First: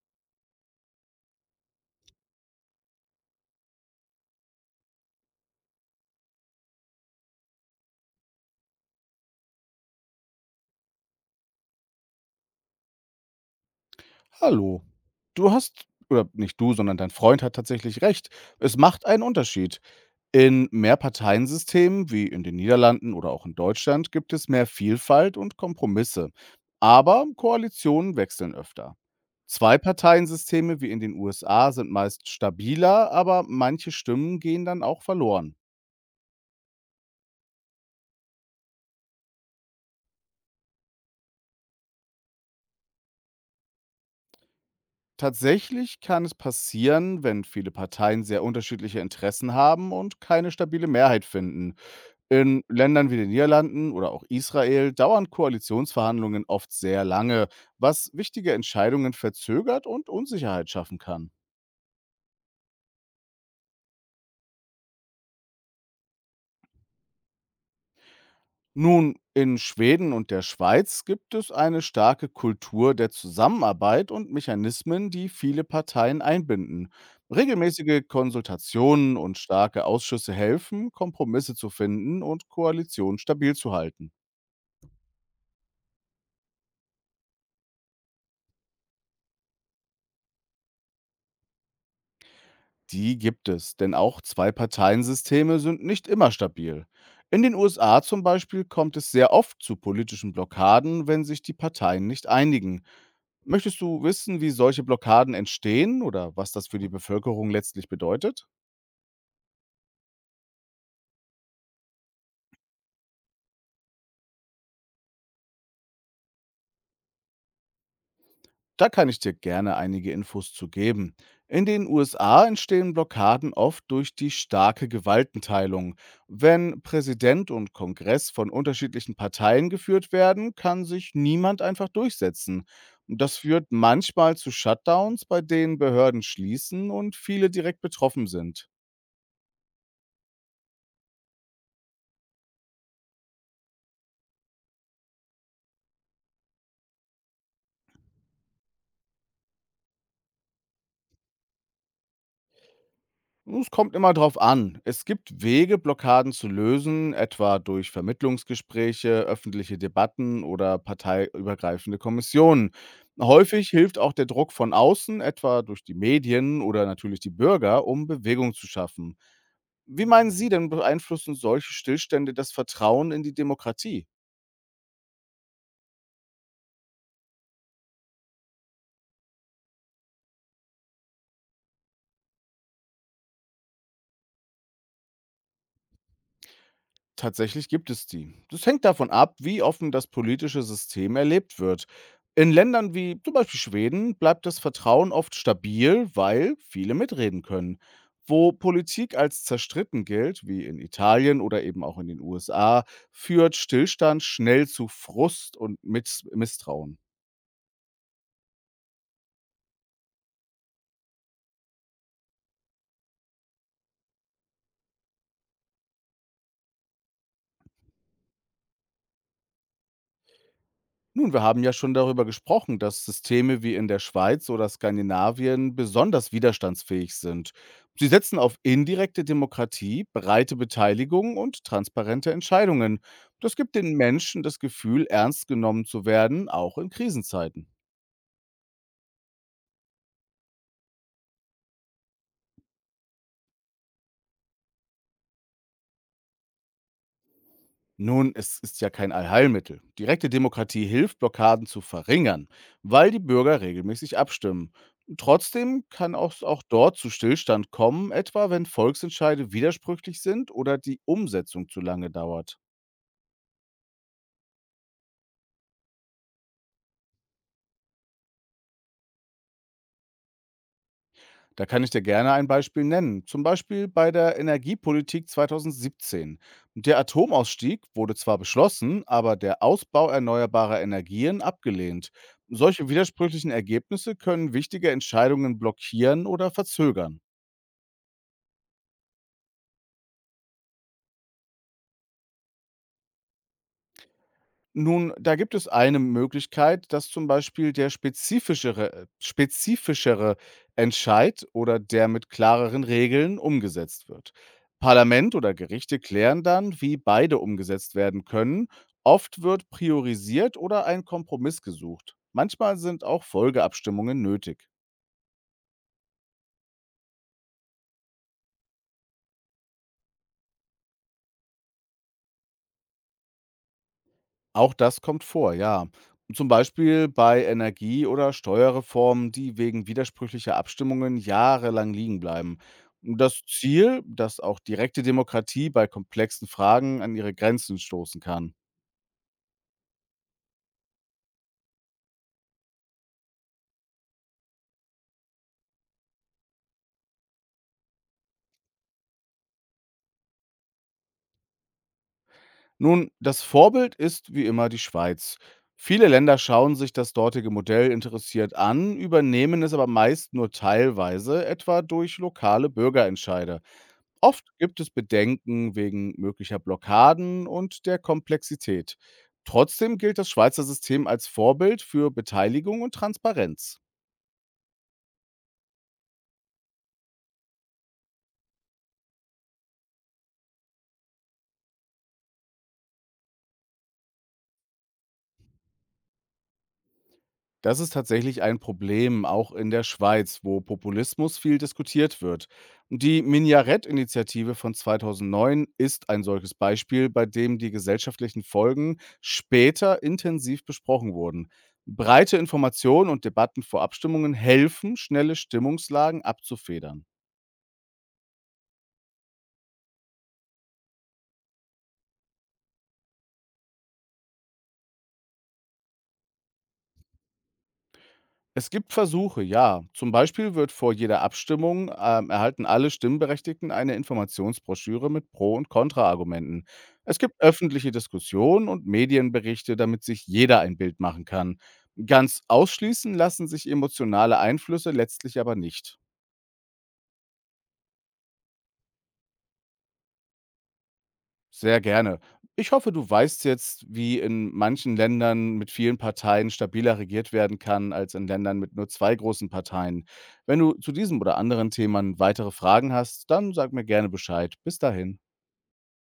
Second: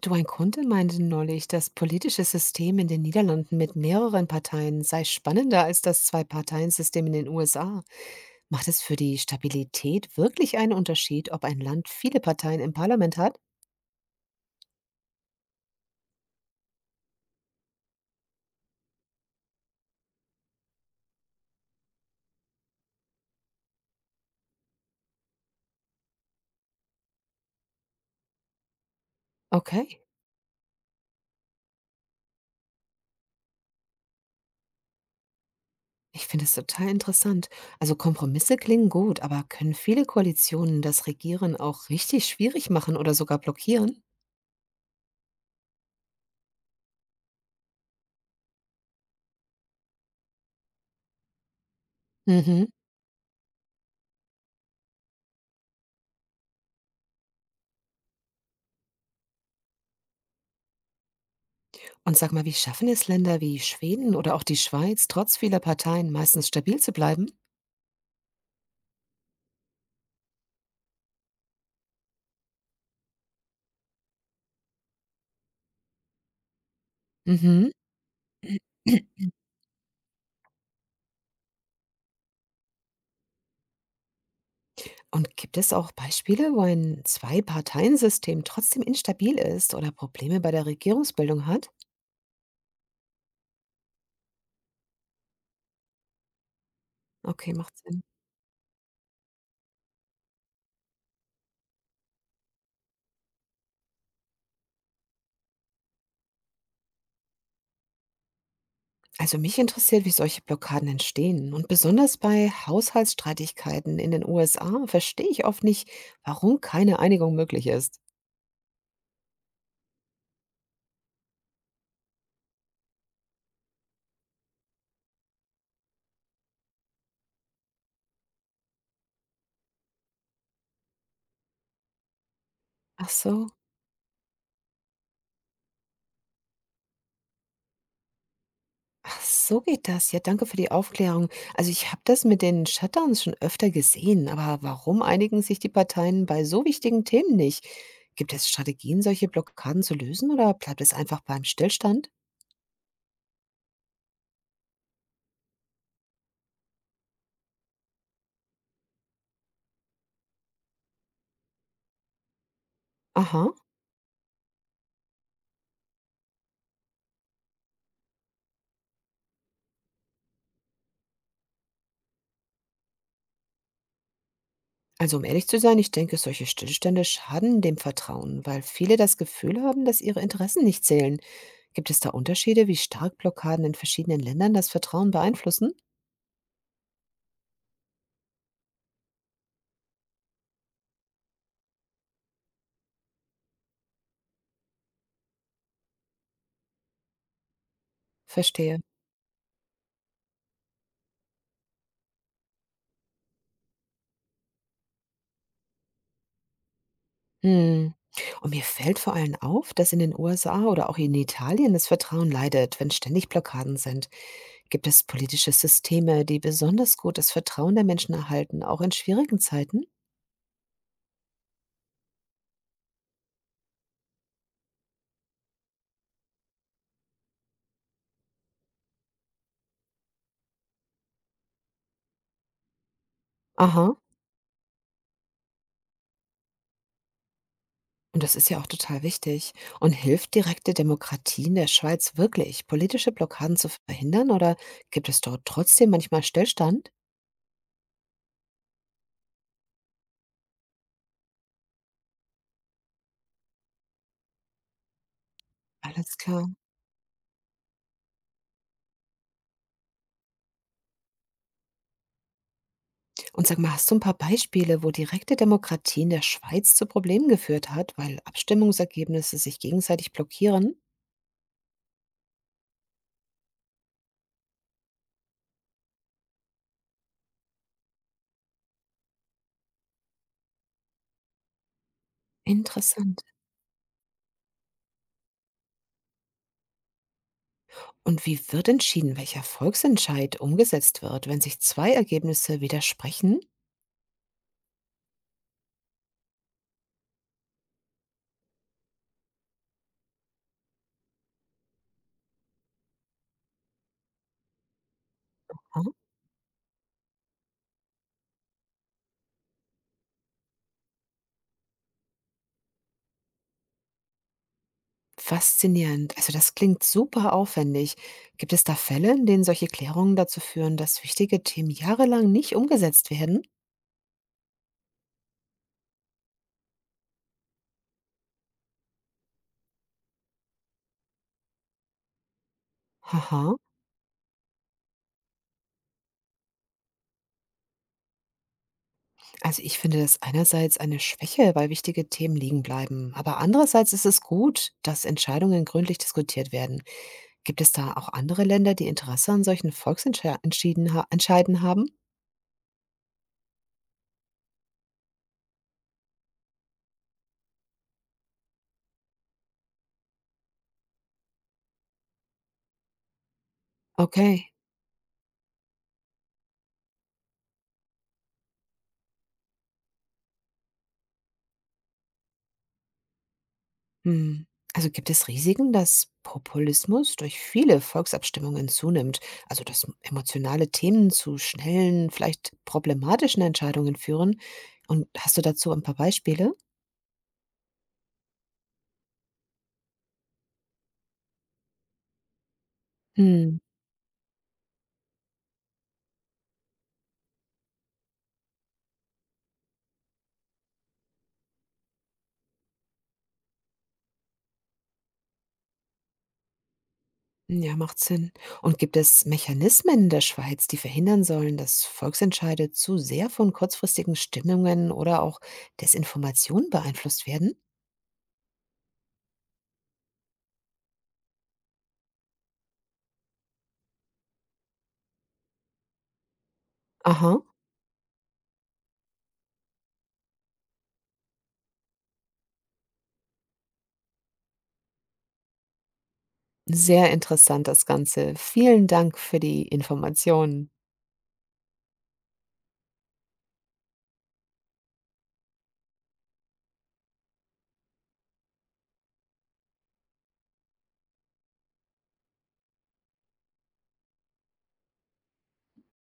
Du, ein Kunde meinte neulich, das politische System in den Niederlanden mit mehreren Parteien sei spannender als das Zwei-Parteien-System in den USA. Macht es für die Stabilität wirklich einen Unterschied, ob ein Land viele Parteien im Parlament hat? Hallo. Du hast, oder nicht du, sondern dein Freund hat tatsächlich recht. Es macht einen Unterschied. In Mehrparteiensystemen wie in den Niederlanden oder auch in Deutschland gibt es mehr Vielfalt und Kompromisse. Aber Koalitionen wechseln öfter. Okay. Zwei-Parteien-Systeme wie in den USA sind meist stabiler, aber manche Stimmen gehen dann auch verloren. Ich finde es total interessant. Also Kompromisse klingen gut, aber können viele Koalitionen das Regieren auch richtig schwierig machen oder sogar blockieren? Tatsächlich kann es passieren, wenn viele Parteien sehr unterschiedliche Interessen haben und keine stabile Mehrheit finden. In Mhm. Ländern wie den Niederlanden oder auch Israel dauern Koalitionsverhandlungen oft sehr lange, was wichtige Entscheidungen verzögert und Unsicherheit schaffen kann. Und sag mal, wie schaffen es Länder wie Schweden oder auch die Schweiz, trotz vieler Parteien meistens stabil zu bleiben? Nun, in Schweden und der Schweiz gibt es eine starke Kultur der Zusammenarbeit und Mechanismen, die viele Parteien einbinden. Mhm. Regelmäßige Konsultationen und starke Ausschüsse helfen, Kompromisse zu finden und Koalitionen stabil zu halten. Und gibt es auch Beispiele, wo ein Zwei-Parteien-System trotzdem instabil ist oder Probleme bei der Regierungsbildung hat? Die gibt es, denn auch Zwei-Parteien-Systeme sind nicht immer stabil. In Okay, den macht Sinn. USA zum Beispiel kommt es sehr oft zu politischen Blockaden, wenn sich die Parteien nicht einigen. Möchtest du wissen, wie solche Blockaden entstehen oder was das für die Bevölkerung letztlich bedeutet? Also mich interessiert, wie solche Blockaden entstehen. Und besonders bei Haushaltsstreitigkeiten in den USA verstehe ich oft nicht, warum keine Einigung möglich ist. Da kann ich dir gerne einige Infos zu geben. In den USA entstehen Blockaden oft durch die starke Gewaltenteilung. Wenn Präsident und Kongress von unterschiedlichen Parteien geführt werden, kann sich niemand einfach durchsetzen. Ach Das so. führt manchmal zu Shutdowns, bei denen Behörden schließen und viele direkt betroffen sind. Ach, so geht das. Ja, danke für die Aufklärung. Also ich habe das mit den Shutdowns schon öfter gesehen, aber warum einigen sich die Parteien bei so wichtigen Themen nicht? Gibt es Strategien, solche Blockaden zu lösen oder bleibt es einfach beim Stillstand? Es kommt immer drauf an. Es gibt Wege, Blockaden zu lösen, etwa durch Vermittlungsgespräche, öffentliche Debatten oder parteiübergreifende Kommissionen. Aha. Häufig hilft auch der Druck von außen, etwa durch die Medien oder natürlich die Bürger, um Bewegung zu schaffen. Wie meinen Sie denn, beeinflussen solche Stillstände das Vertrauen in die Demokratie? Also um ehrlich zu sein, ich denke, solche Stillstände schaden dem Vertrauen, weil viele das Gefühl haben, dass ihre Interessen nicht zählen. Gibt es da Unterschiede, wie stark Blockaden in verschiedenen Ländern das Vertrauen beeinflussen? Tatsächlich gibt es die. Das hängt davon ab, wie offen das politische System erlebt wird. In Ländern wie zum Beispiel Schweden bleibt das Vertrauen oft stabil, weil viele mitreden können. Wo Verstehe. Politik als zerstritten gilt, wie in Italien oder eben auch in den USA, führt Stillstand schnell zu Frust und Misstrauen. Hm. Und mir fällt vor allem auf, dass in den USA oder auch in Italien das Vertrauen leidet, wenn ständig Blockaden sind. Gibt es politische Systeme, die besonders gut das Vertrauen der Menschen erhalten, auch in schwierigen Zeiten? Nun, wir haben ja schon darüber gesprochen, dass Systeme wie in der Schweiz oder Skandinavien besonders widerstandsfähig sind. Sie setzen auf indirekte Demokratie, breite Beteiligung und transparente Entscheidungen. Das gibt den Aha. Menschen das Gefühl, ernst genommen zu werden, auch in Krisenzeiten. Und das ist ja auch total wichtig. Und hilft direkte Demokratie in der Schweiz wirklich, politische Blockaden zu verhindern oder gibt es dort trotzdem manchmal Stillstand? Nun, es ist ja kein Allheilmittel. Direkte Demokratie hilft, Blockaden zu verringern, weil die Bürger regelmäßig abstimmen. Trotzdem kann Alles auch, klar. auch dort zu Stillstand kommen, etwa wenn Volksentscheide widersprüchlich sind oder die Umsetzung zu lange dauert. Und sag mal, hast du ein paar Beispiele, wo direkte Demokratie in der Schweiz zu Problemen geführt hat, weil Abstimmungsergebnisse sich gegenseitig blockieren? Da kann ich dir gerne ein Beispiel nennen. Zum Beispiel bei der Energiepolitik 2017. Der Atomausstieg wurde zwar beschlossen, aber der Ausbau erneuerbarer Energien abgelehnt. Solche Interessant. widersprüchlichen Ergebnisse können wichtige Entscheidungen blockieren oder verzögern. Und wie wird entschieden, welcher Volksentscheid umgesetzt wird, wenn sich zwei Ergebnisse widersprechen? Nun, da gibt es eine Möglichkeit, dass zum Beispiel der spezifischere Entscheid oder der mit klareren Regeln umgesetzt wird. Parlament oder Gerichte klären dann, wie beide umgesetzt werden können. Oft wird priorisiert oder ein Kompromiss gesucht. Manchmal sind auch Folgeabstimmungen nötig. Faszinierend. Also das klingt super aufwendig. Gibt es da Fälle, in denen solche Klärungen dazu führen, dass wichtige Themen jahrelang nicht umgesetzt werden? Auch das kommt vor, ja. Zum Beispiel bei Energie- oder Steuerreformen, die wegen widersprüchlicher Abstimmungen jahrelang liegen bleiben. Das Haha. Ziel, dass auch direkte Demokratie bei komplexen Fragen an ihre Grenzen stoßen kann. Also ich finde das einerseits eine Schwäche, weil wichtige Themen liegen bleiben. Aber andererseits ist es gut, dass Entscheidungen gründlich diskutiert werden. Gibt es da auch andere Länder, die Interesse an solchen Volksentscheiden ha entscheiden haben? Nun, das Vorbild ist wie immer die Schweiz. Viele Länder schauen sich das dortige Modell interessiert an, übernehmen es aber meist nur teilweise, etwa durch lokale Bürgerentscheide. Oft Okay. gibt es Bedenken wegen möglicher Blockaden und der Komplexität. Trotzdem gilt das Schweizer System als Vorbild für Beteiligung und Transparenz. Hm. Also gibt es Risiken, dass Populismus durch viele Volksabstimmungen zunimmt, also dass emotionale Themen zu schnellen, vielleicht problematischen Entscheidungen führen? Und hast du dazu ein paar Beispiele? Das ist tatsächlich ein Problem, auch in der Schweiz, wo Populismus viel diskutiert wird. Die Hm. Minarett-Initiative von 2009 ist ein solches Beispiel, bei dem die gesellschaftlichen Folgen später intensiv besprochen wurden. Breite Informationen und Debatten vor Abstimmungen helfen, schnelle Stimmungslagen abzufedern. Ja, macht Sinn. Und gibt es Mechanismen in der Schweiz, die verhindern sollen, dass Volksentscheide zu sehr von kurzfristigen Stimmungen oder auch Desinformation beeinflusst werden? Es gibt Versuche, ja. Zum Beispiel wird vor jeder Abstimmung erhalten alle Stimmberechtigten eine Informationsbroschüre mit Pro- und Kontraargumenten. Es gibt Aha, öffentliche Diskussionen und Medienberichte, damit sich jeder ein Bild machen kann. Ganz ausschließen lassen sich emotionale Einflüsse letztlich aber nicht. sehr interessant das Ganze. Vielen Dank für die Informationen. Sehr gerne. Ich hoffe, du weißt jetzt, wie in manchen Ländern mit vielen Parteien stabiler regiert werden kann, als in Ländern mit nur zwei großen Parteien. Wenn du zu diesem oder anderen Themen weitere Fragen hast, dann sag mir gerne Bescheid. Bis dahin.